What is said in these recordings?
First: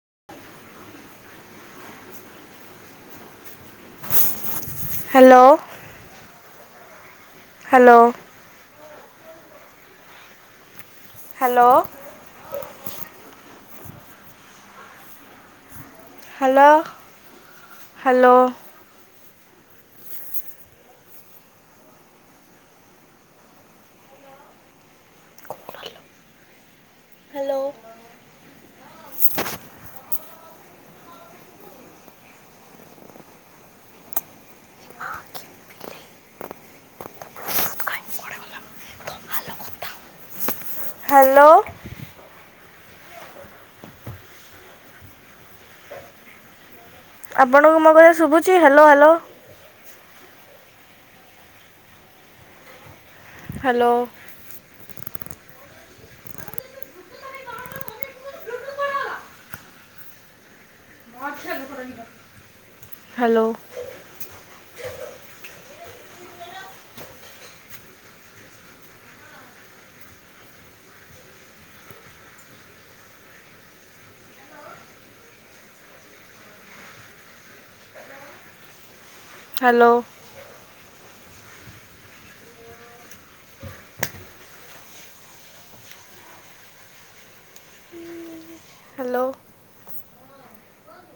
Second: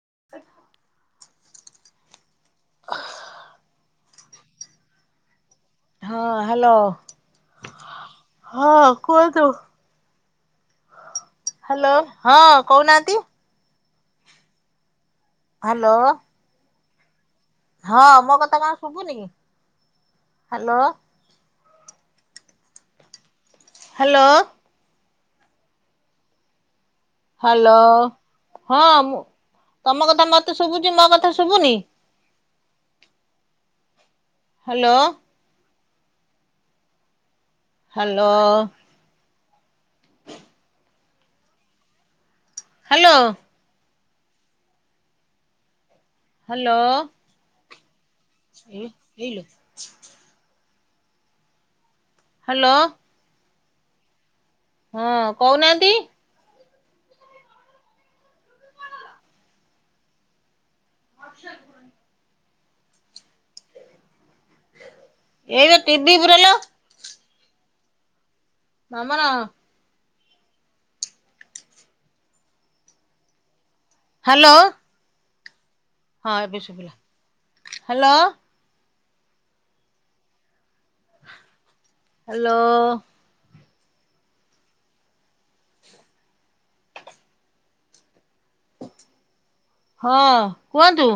[inaudible] Hello. ହଁ, hello hello ହଁ କୁହନ୍ତୁ। ହ୍ୟାଲୋ ହଁ କହୁନାହାନ୍ତି। ହ୍ୟାଲୋ। ହାଲୋ। ହଁ ମୋ କଥା କଣ ଶୁଭୁନି ହାଲୋ। ହାଲୋ। ହ୍ୟାଲୋ। ହାଲୋ ହଁ ମୁଁ ତମ କଥା ମତେ ଶୁଭୁଚି ମୋ କଥା ଶୁଭୁନି। Hello. Hello. Hello. Hello. Hello. ଆପଣଙ୍କୁ ମୋ କଥା ଶୁବ ଏ ଏଇଲୋ। ହଲୋ। ହାଲୋ। ହଁ କୋଉନାହାନ୍ତି। [unintelligible] ହାଲୋ। ଏଇପା ଟିଭି ବୁରାଲୋ। ମାମନା। ହାଲୋ। ହଁ ଏବେ ଶୁବିଲା ହାଲୋ। ହାଲୋ। ହାଲୋ। ହାଲୋ। ହଁ କୁହନ୍ତୁ।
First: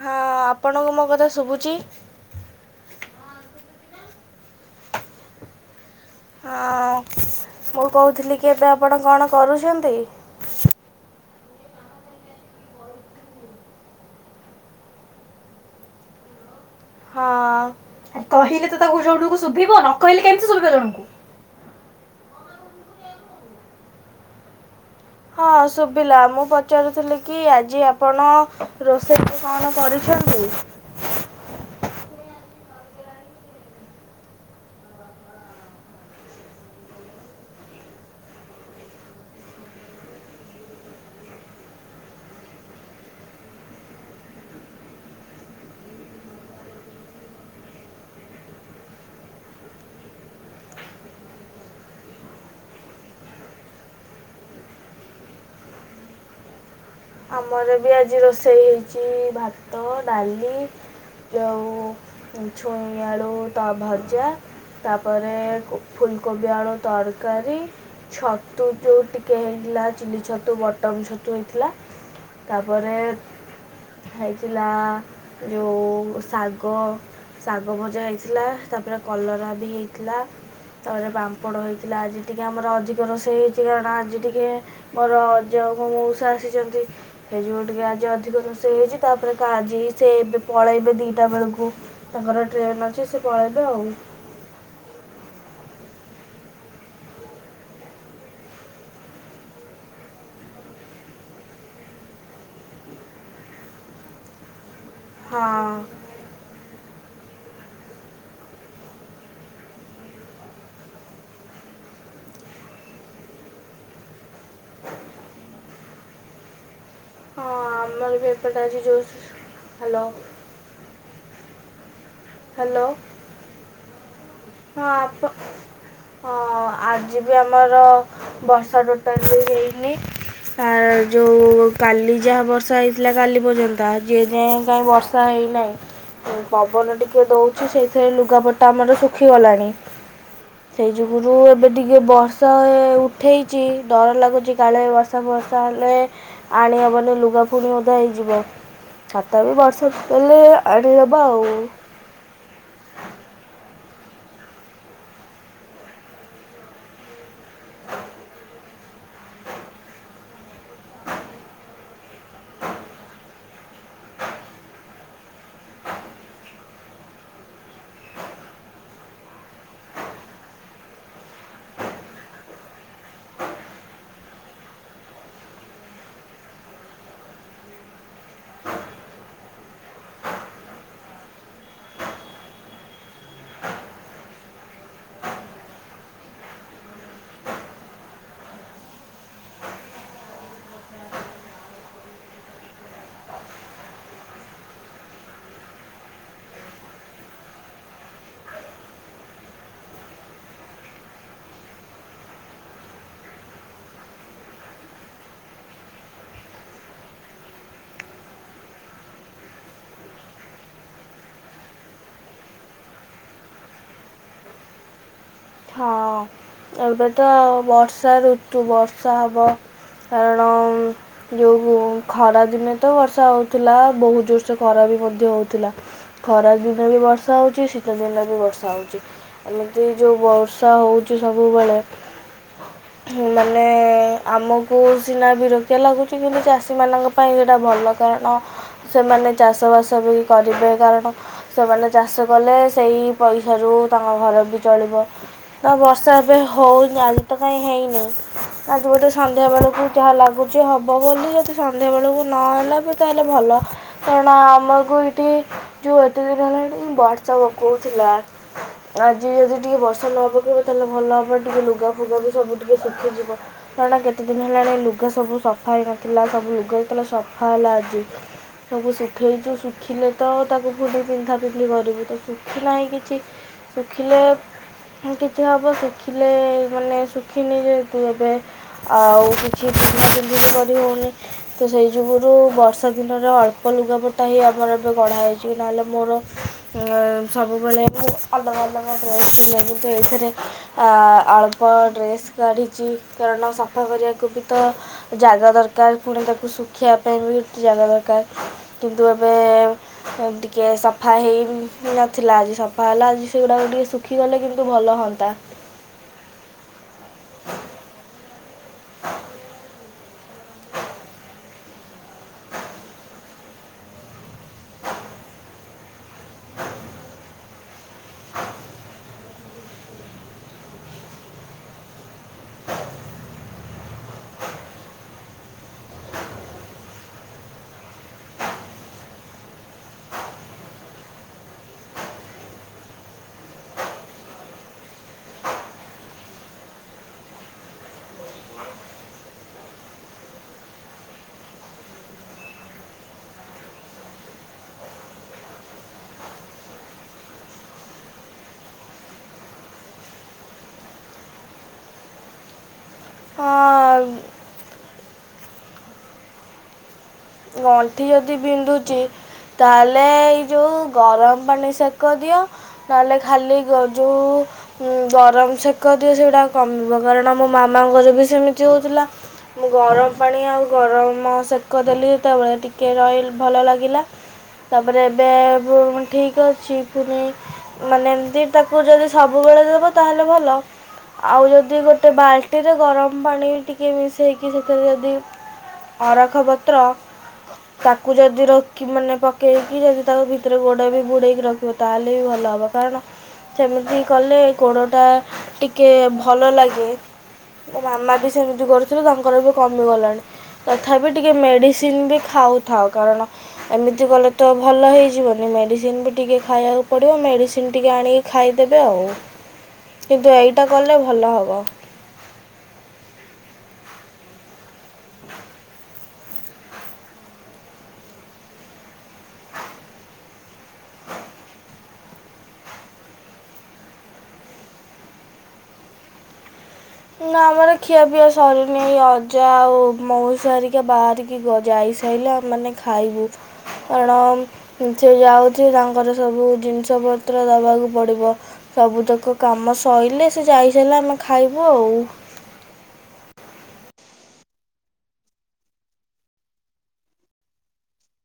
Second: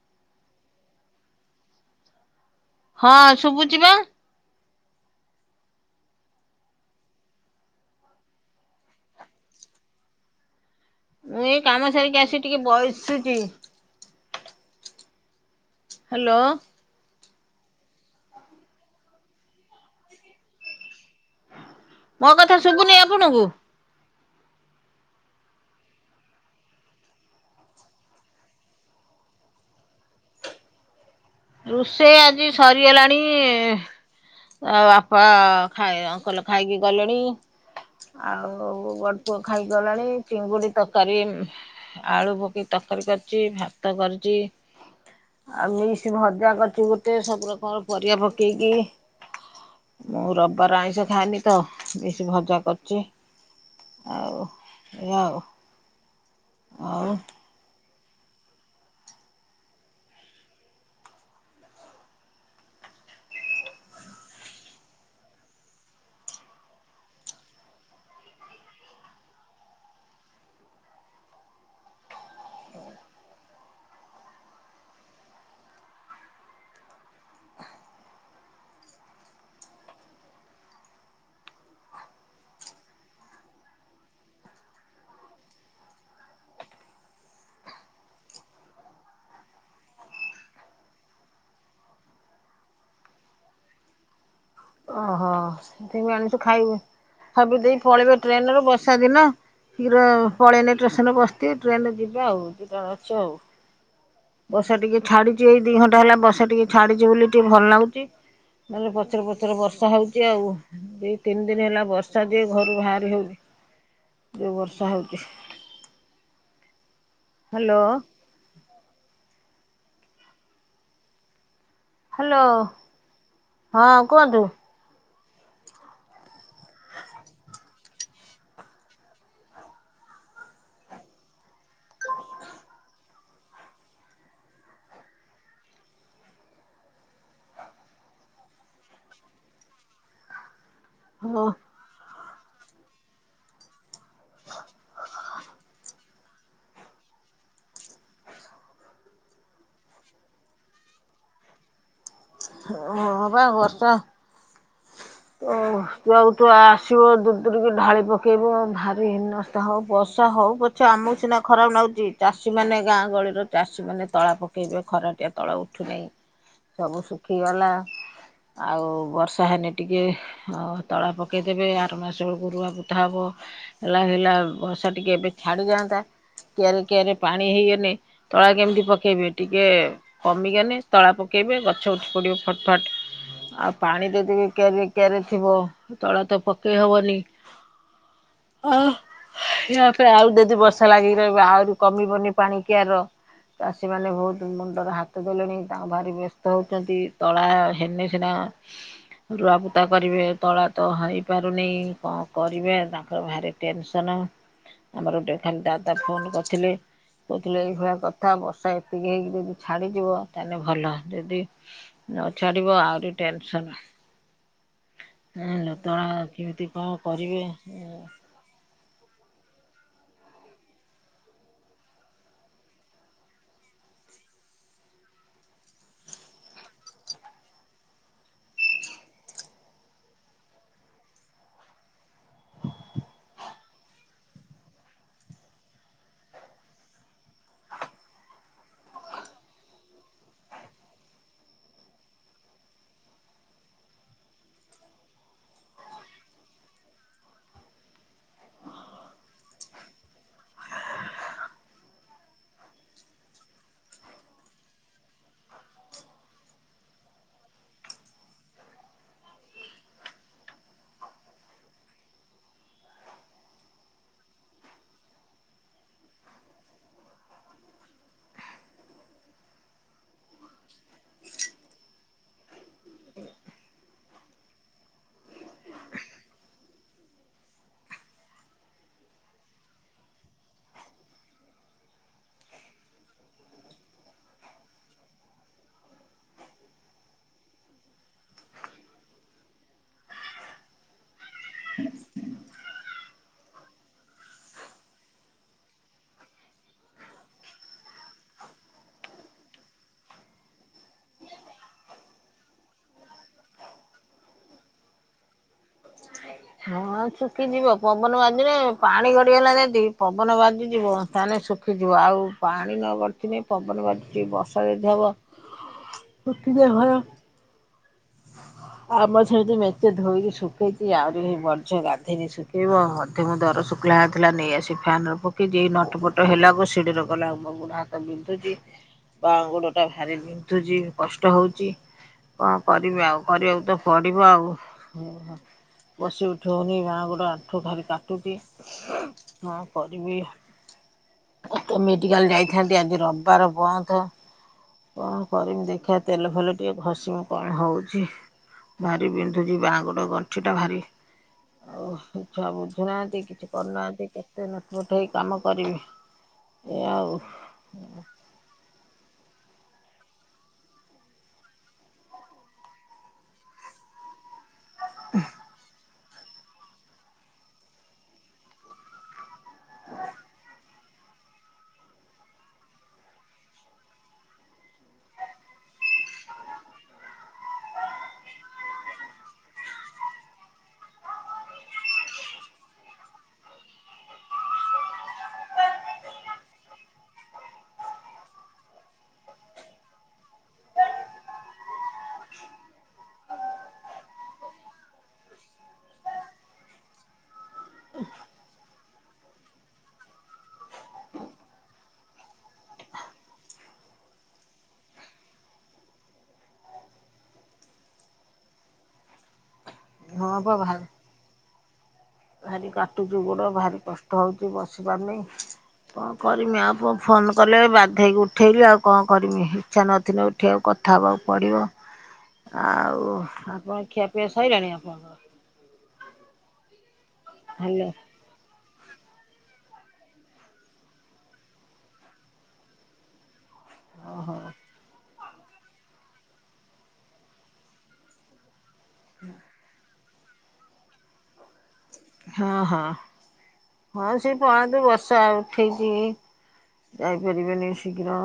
ହଁ ଆପଣଙ୍କୁ ମୋ କଥା ଶୁବୁଚି? ହଁ ଶୁବୁଚି ପା। ହଁ ମୁଁ କୋହୁଥିଲି କି ଏବେ ଆପଣ କଣ କରୁଚନ୍ତି? ମୁଁ ଏଇ କାମ ସାରିକି ଆସି ଟିକେ ବ‌ଇସିଚି। ହାଲୋ। ହଁ କହିଲେ ତ ତାକୁ ଜଣକୁ ଶୁଭିବ ନ କହିଲେ କେମିତି ଶୁଭିବ ତାଙ୍କୁ। ମୋ କଥା ଶୁବୁନି ଆପଣଙ୍କୁ? ହଁ ଶୁବିଲା ମୁଁ ପଚାରୁଥିଲି କି ଆଜି ଆପଣ ରୋଷେଇକୁ କଣ କରିଛନ୍ତି? ରୁଷେଇ ଆଜି ସରିଗଲାଣି। ଆଉ ବାପା ଖାଇ ଅଙ୍କଲ ଖାଇକି ଗଲେଣି। ଆଉ ବଡପଅ ଖାଇଗଲାଣି ଚିଙ୍ଗୁଡି ତରକାରୀ ଆଳୁ ପକେଇ ତରକାରୀ କରିଚି ଭାତ କରିଚି ଆଉ ଏଇ [unintelligible] ଭଜା କରିଚି ଗୋଟେ ସବୁ ରକମର ପରିବା ପକେଇକି। ମୁଁ ରବିବାର ଆଇଁଷ ଖାଏନି ତ ବେଶି ଭଜା କରିଚି। ଆଉ ଏଇଆ ଆଉ। ଆମର ବି ଆଜି ରୋଷେଇ ହେଇଚି ଭାତ, ଡାଲି ଯୋଉ ଛୁଇଁ ଆଳୁ ତ ଭଜା। ତାପରେ କୁ ଫୁଲକୋବି ଆଳୁ ତରକାରୀ। ଛତୁ ଯୋଉ ଟିକେ ହେଇଥିଲା ଚିଲି ଛତୁ, ବଟମ ଛତୁ ହେଇଥିଲା। ତାପରେ ହେଇଥିଲା ଯୋଉ ଶାଗ। ଶାଗ ଭଜା ହେଇଥିଲା ତାପରେ କଲରା ବି ହେଇଥିଲା। ତାପରେ ପାମ୍ପଡ ହେଇଥିଲା ଆଜି ଟିକେ ଆମର ଅଧିକ ରୋଷେଇ ହେଇଚି କାରଣ ଆଜି ଟିକେ ମୋର ଯୋଉ ମୋ ମୋଉଷା ଆସିଚନ୍ତି। ହେଇ ଯୋଗୁ ଟିକେ ଆଜି ଅଧିକ ରୋଷେଇ ହେଇଚି ତାପରେ ଆଜି ସେ ଏବେ ପଳେଇବେ ଦିଟା ବେଳକୁ। ତାଙ୍କର ଟ୍ରେନ ଅଛି ସେ ପଳେଇବେ ଆଉ। ଓହୋ ସେଥିପାଇଁ ଆଣିଚୁ ଖାଇବେ ଖାଇପିଇ ଦେଇ ପଳେଇବ ଟ୍ରେନରେ ବର୍ଷା ଦିନ। ଶୀଘ୍ର ପଳେଇନି ଷ୍ଟେସନ ରେ ବସିଥିବ ଟ୍ରେନରେ ଯିବେ ଆଉ ଯ ଅଛି ଆଉ [inaudible] ବର୍ଷା ଟିକେ ହଁ ଛାଡିଛି, ଏଇ ଦି ଘଣ୍ଟା ହେଲା ବର୍ଷା ଟିକେ ଛାଡିଛି ବୋଲି ଟିକେ ଭଲ ଲାଗୁଛି ନହେଲେ ପଚର ପ ଏଥର ବର୍ଷା ହେଉଛି ଆଉ, ଦୁଇ ତିନି ଦିନ ହେଲା ବର୍ଷା ଦିଏ ଘରୁ ବାହାରି ହେଉନି। ଯୋଉ ବର୍ଷା ହେଉଛି। ହାଲୋ [unintelligible] ହାଲୋ ହାଲୋ, ହ୍ୟାଲୋ ହଁ କୁହନ୍ତୁ? ହଁପା ହ ଆଜି ବି ଆମର ବର୍ଷା ଟୋଟାଲ ବି ହେଇନି। ଆ ଯୋଉ କାଲି ଯାହା ବର୍ଷା ହେଇଥିଲା କାଲି ପର୍ଯ୍ୟନ୍ତ, ଯିଏ ଯାଏ କ ବର୍ଷା [unintelligible] ହେଇନାହିଁ ପବନ ଟିକେ ଟିକେ ଦଉଛି ସେଇଥିରେ ଲୁଗାପଟା ଆମର ଶୁଖିଗଲାଣି, ସେଇ ଯୁଗୁରୁ ହଁ ଏବେ ଟିକେ ବର୍ଷା ଉଠେଇଛି, ଡର ଲାଗୁଛି କାଳେ ବର୍ଷା ବର୍ଷା ହେଲେ ଆଣିହବନି, ଲୁଗା ପୁଣି ଓଧା ହେଇଯିବ। ଛତା ବି ବର୍ଷା ଦେଲେ ଆଣିଦେବା ଆଉ ହଁ ପା ବର୍ଷା ତ ତୁ ଆଉ ତୁ ଆସିବ ଦୂର ଦୂର କି ଢାଳି ପକେଇବ ଭାରି ହିନସ୍ତା ହଉ ବର୍ଷା ହଉ ଆଛା ଆମକୁ ସିନା ଖରାପ ନାଗୁଛି, ଚାଷୀ ମାନେ ଗାଁ ଗହଳିର ଚାଷୀ ମ ତଳା ପକେଇବେ ଖରାଟିଆ ତଳି ଉଠୁ ନାହି, ସବୁ ଶୁଖିଗଲା ଆଉ ବର୍ଷା ତାହାନେ ଟିକିଏ ତଳା ପକାଇଦେବେ ଆର ମାସ ବେଳକୁ ରୁୁଆ ପୋତା ହେବ। ହେଲା ହେଲା, ବର୍ଷା ଟିକେ ଏବେ ଛାଡିଯାଆନ୍ତା କିଆରି କିଆରି ପାଣି ହେଇଗନେ ତଳା କେମିତି ପକେଇବେ ଟିକେ କମଗଲେ, ତଳା ପକେଇବେ, ଗଛ ଉଠି ପଡିବ ଫଟ ଫଟ, ଆଉ ପାଣି ଦ କିଆରିଏ କିଆରିଏ ଥିବ ତଳେ ତ ପକେଇ ହବନି ଆ ପରେ ଆଉ ଯଦି ବର୍ଷା ଲାଗିକ ରହିବ ଆହୁରି କମିବନି ପାଣି କିଆର ଚାଷୀମାନେ ବହୁତ ମୁଣ୍ଡରେ ହାତ ଦେଲେଣି ତାଙ୍କ ଭାରି ବ୍ୟସ୍ତ ହଉଛନ୍ତି, ତଳା ହେନେ ସିନା ରୁଆବୁତା କରିବେ, ତଳା ତ ହେଇପାରୁନି କଣ କରିବେ? ତାଙ୍କର ଭାରି ଟେନସନ ଆମର ଗୋଟେ ଖାଲି ଦାଦା ଫୋନ କରିଥିଲେ। କହୁଥିଲେ ଏଇଭଳିଆ କଥା, ବର୍ଷା ଏତିିକି ହେଇକି ଯଦି ଛାଡିଯିବ ତାହେଲେ ଭଲ ଯଦି ନଛାଡିବ ଆହୁରି ଟେନସନ ହଁ ଲୋତଡ଼ା କେମିତି ହଁ କଣ କରିବେ? ଯଦି ବର୍ଷା ହେବ କାରଣ ଯୋଉ ଖରା ଦିନେ ତ ବର୍ଷା ହଉଥିଲା, ବହୁତ ଜୋର ସେ ଖରା ବି ମଧ୍ୟ ହଉଥିଲା। ଖରାଦିନରେ ବି ବର୍ଷା ହେଉଛି, ଶୀତ ଦିନରେ ବି ବର୍ଷା ହେଉଛି, ଏମିତି ଯେଉଁ ବ ବର୍ଷା ହଉଛି ସବୁବେଳେ [unintelligible] ମାନେ ଆମକୁ ସିନା ବିରକ୍ତିଆ ଲାଗୁଛି, କିନ୍ତୁ ଚାଷୀମାନଙ୍କ ପାଇଁ ସେଇଟା ଭଲ କାରଣ ସେମାନେ ଚାଷ ବାସ ବି କରିବେ କାରଣ ସେମାନେ ଚାଷ କଲେ ସେଇ ପଇସାରୁ ତାଙ୍କ ଘର ବି ଚଳିବ। ତ ବର୍ଷା ଏବେ ହେଉନି, ଆଜି ତ କାହିଁ ହେଇନାହିଁ, ଆଜିବୋଧେ ସନ୍ଧ୍ୟାବେେଳକୁ ଯାହା ଲାଗୁଛି ହେବ ବୋଲି, ଯଦି ସନ୍ଧ୍ୟାବେେଳକୁ ନହଲା ବି ତାହେଲେ ଭଲ। କାରଣ ଆମକୁ ଏଇଠି ଯୋଉ ଏତେ ଦିନ ହେଲା ଏ ବର୍ଷା ପକଉଥିଲା। ଆଜି ଯଦି ଟିକେ ବର୍ଷା ନ ପକେଇବ ତାହେଲେ ଭଲ ହବ, ଟିକେ ଲୁଗା ଫୁଗା ବି ସବୁ ଟିକେ ଶୁଖିଯିବ। କାରଣ କେତେ ଦିନ ହେଲାଣି ଲୁଗା ସବୁ ସଫା ହେଇନଥିଲା ସବୁ ଲୁଗା ହେଇଥିଲା ସଫା ହେଲା ଆଜି। ସବୁ ଶୁଖେଇଛୁ ଶୁଖିଲେ ତ ତାକୁ ଫୁଲି ପିନ୍ଧା ପିନ୍ଧି କରିବୁ, ତ ଶୁଖିଲାହିିଁ କିଛି ଶୁଖିଲେ କିଛି ହବ, ଶିଖିଲେ ମାନେ ଶୁଖିନି ଯେହତୁ ଏବେ ଆଉ କିଛି ପିନ୍ଧା ପିନ୍ଧି ବି କରି ହଉନି। ତ ସେଇ ଯୁଗୁରୁ ବର୍ଷା ଦିନରେ ଅଳ୍ପ ଲୁଗାପଟା ହିଁ ଆମର ଏବେ ବଢ଼ା ହୋଇଛି ନହେଲେ ମୋର ସବୁବେଳେ ମୁ ଅଲଗା ଅଲଗା ଡ୍ରେସରୁ ଏଥିରେ ଆ ଅଳ୍ପ ଡ୍ରେସ୍ କାଢିଛି କାରଣ ସଫା କରିବାକୁ ବି ତ ଜାଗା ଦରକାର ପୁଣି ତାକୁ ଶୁଖେଇିବା ପାଇଁ ବି ଏ ଜାଗା ଦରକାର। କିନ୍ତୁ ଏବେ ଟିକେ ସଫା ହେଇ ନଥିଲା ଆଜି ସଫା ହେଲା ଆଜି ସେଗୁଡାକ ଟିକେ ଶୁଖିଗଲେ କିନ୍ତୁ। ଭଲ ହୁଅନ୍ତା। ହଁ ଶୁଖିଯିବ ପବନ ବାଜିଲେ ପାଣି ଗଡିଗଲା ଯେଦି ପବନ ବାଜି ଯିବ। ତାହାନେ ଶୁଖିଯିବ ଆଉ ପାଣି ନ ବଡ଼ିଥିବେ ପବନ ବାଜିଛି ବର୍ଷା ଯଦି ହେବ [inaudible] [unintelligible] ଆମ ସେମିତି ମେଚେ ଧୋଇକି ଶୁଖେଇଛି ଆହୁରି ବର୍ଜ ଗାଧେଇକି ଶୁଖେଇବ ହ ଏତେ ମଁ ଦର ଶୁଖ୍ଲା ହାତ ଥିଲା ନେଇ ଆସି ଫାନରେ ପକି ଯ ନଟପଟ ହେଲାକୁ ସିଡ଼ିରେ ଗଲା ମ ବ ଗୁଡ଼ା ବିନ୍ଧୁଛି ବା ଗୋଡ ଟା ଭାରି ବିନ୍ଧୁଛି କଷ୍ଟ ହଉଛି। କରିବେ ଆଉ କରିବାକୁ ତ ପଡିବ ଆଉ। ବସି ଉଠି ହଉନି ବା ଗୋଡ ଆଣ୍ଠୁ ଭାରି କାଟୁଛି। ହଁ କରିବି। ମେଡିକାଲ ଯାଇଥାନ୍ତି ଆଜି ରବିବାର ବନ୍ଧ। କଣ କରିମି ଦେଖିବା ତେଲ ଫେଲ ଟିକେ ଘଷିମି। କଣ ହଉଛି ଭାରି ବିନ୍ଧୁଛି ବା ଗଡ଼ ଗଣ୍ଠିଟା ଭାରି ଆଉ ଛୁଆ ବୁଝୁନାହାନ୍ତି କିଛି କରୁନାହାନ୍ତି। ଏତେ ନଠୁପଠ ହେଇ କାମ କରିବି ଏଇଆ ଆଉ। ଗଣ୍ଠି ଯ ଯଦି ବିନ୍ଧୁଛି ତାହେଲେ ଏଇ ଯଉ ଗରମ ପାଣି ସେକ ଦିଅ। ନହେଲେ ଖାଲି ଯୋଉ ଗରମ ସେ ଶିକ ଦିଏ ସେଗଟା କମିବ କାରଣ ଆମ ମାମାଙ୍କର ବି ସେମିତି ହଉଥିଲା। ମୁଁ ଗରମ ପାଣି ଆଉ ଗରମ ସେକ ଦେଲି କେତେବେଳେ ଟିକେ ରହିଲ ଭଲ ଲାଗିଲା। ତାପରେ ଏବେ ଠିକ୍ ଅଛି ପୁଣି ମାନେ ଏମିତି ତାକୁ ଯଦି ସବୁବେଳେ ଦେବ ତାହେଲେ ଭଲ। ଆଉ ଯଦି ଗୋଟେ ବାଲ୍ଟିରେ ଗରମ ପାଣି ଟିକେ ମିଶେଇକି ସେଥିରେ ଯଦି ଅରଖପତ୍ର ତାକୁ ଯଦି ରଖି ମାନେ ପକେଇକି ଯଦି ତାକୁ ଭିତରେ ଗୋଡ ବି ବୁଡେଇକି ରଖି ତାହେଲେ ଭଲ ହେବ କାରଣ ସେମିତି କଲେ ଗୋଡ଼ଟା ଟିକେ ଭଲ ଲାଗେ। ମୋ ମାମା ବି ସେମିତି କରୁଥିଲେ ତାଙ୍କର ବି କମିଗଲାଣି ତଥାପି ଟିକେ ମେଡ଼ିସି ସିନ ବି ଖାଉଥାଉ କାରଣ ଏମିତି କଲେ ତ ଭଲ ହେଇଯିବନି ମେଡ଼ିସିନ ବି ଟିକେ ଖାଇବାକୁ ପଡ଼ିବ ମେଡ଼ିସିନ ଟିକେ ଆଣିକି ଖାଇଦେବେ ଆଉ ହଁ କିନ୍ତୁ ପା ଏଇଟା ଭାରି କଲେ ଭଲ ହବ। ଭାରି କାଟୁଚି ଗୋଡ଼ ଭାରି କଷ୍ଟ ହେଉଛି ବସିବା ପାଇଁ କଣ କରିମି ଆଉ ଫୋନ୍ କଲେ ବାଧୋଇକି ଉଠେଇଲି ଆଉ କଣ କରିମି ଇଚ୍ଛା ନଥିଲେ ଉଠିବାକୁ କଥା ହେବାକୁ ପଡ଼ିବ ଆଉ ଆପଣ ଖିଆପିଆ ସରିଲାଣି ଆପଣଙ୍କର? ନା ଆମର ହ୍ୟାଲୋ। ଖିଆ ପିଆ ସରିନି ନେଇ ଅଜା ଆଉ ମଉ ସାରିକା ବାହାରିକି ଯାଇସାରିଲେ ମାନେ ଖାଇବୁ। ଓହୋ କାରଣ ସେ ଯାଉଛି ତାଙ୍କର ସବୁ ଜିନିଷ ପତ୍ର ଦବାକୁ ପଡିବ। ସବୁତକ କାମ ସଇଲେ ସେ ଯାଇସାରିଲା ଆମେ ଖାଇବୁ ଆଉ। ହଁ ହଁ ହଁ ସେ ପଳାନ୍ତୁ ବର୍ଷା ଉଠେଇଛି। ଯାଇପାରିବେନି ଶୀଘ୍ର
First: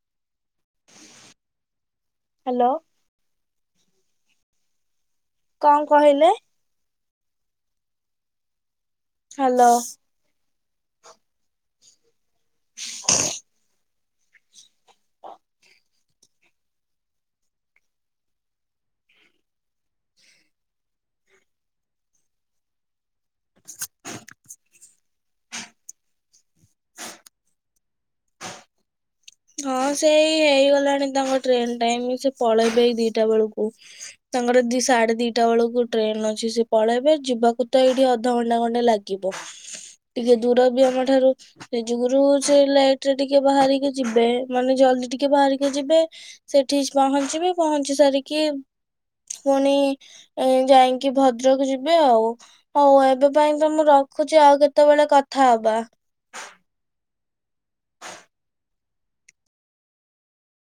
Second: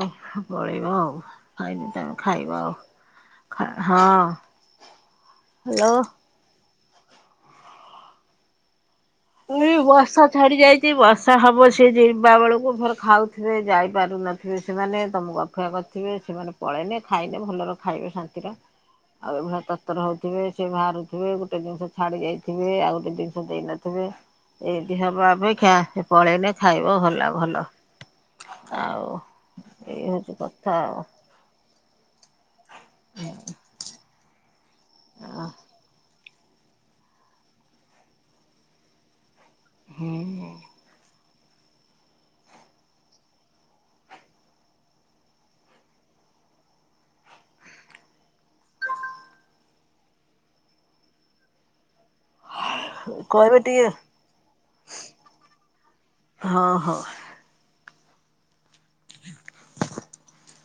ପଳେଇବା ଆଉ। ଖାଇବି ତମେ ଖାଇବ ହ୍ୟାଲୋ ଆଉ ହଁ। କଁ ହ୍ୟାଲୋ। କହିଲେ? ମୁଁ ହ୍ୟାଲୋ କହିଲି ବର୍ଷା ଛାଡି ଯାଇଚି ବର୍ଷା ହବ ସେଇ ଯିବା ବେଳକୁ ଭର ଖାଉଥିବେ ଯାଇ ପାରୁ ନଥିବେ ସେମାନେ ତମକୁ ଅପେକ୍ଷା କରିଥିବେ ସେମାନେ ପଳେଇନେ ଖାଇନେ ଭଲର ଖାଇବେ ଶାନ୍ତିର। ଆଉ ଏ ଭଲିଆ ତରତର ହଉଥିବେ ସେ ବାହାରୁଥିବେ ଗୋଟେ ଜିନିଷ ଛାଡି ଯାଇଥିବେ ଆଉ ଗୋଟେ ଜିନିଷ ଦେଇନ ଥିବେ ଏନ୍ତି ହବା ଅପେକ୍ଷା ପଳେଇଲେ ଖାଇବ ଭଲ ଭଲ। ଆଉ। ହଁ ଏଇ ସେଇ ହଉଛି କଥା ହେଇଗଲାଣି ଆଉ। ତାଙ୍କ ଟ୍ରେନ୍ ଟାଇମ ସେ ପଳେଇ ଇବେ ଦିଟା ବେଳକୁ ତାଙ୍କର ଦି ସାଢେ ଦିଟା ବେଳକୁ ଟ୍ରେନ ଅଛି ସେ ପଳେଇବେ ଯିବାକୁ ତ ଏଇଠି ଅଧଘଣ୍ଟା ଖଣ୍ଡେ ଲାଗିବ ଟିକେ ହୁଁ ଦୂର ବି ଆମଠାରୁ। ସେ ଯୁଗୁରୁ ସେ ଲେଟ ରେ ଟିକେ ବାହାରିକି ଯିବେ ମାନେ ଜଲଦି ଟିକେ ବାହାରିକି ଯିବେ। ସେଠି ପହଞ୍ଚିବେ ପହଞ୍ଚି ସାରିକି ପୁଣି ଏଁ ଯାଇଙ୍କି ଭଦ୍ରକ ଯିବେ ଆଉ। ହଉ ଏବେ କହିବେ ପାଇଁ ତ ଟିକେ ମୁଁ ରଖୁଚି ଆଉ କେତେବେଳେ କଥା ହବା। ହ ହ। [inaudible]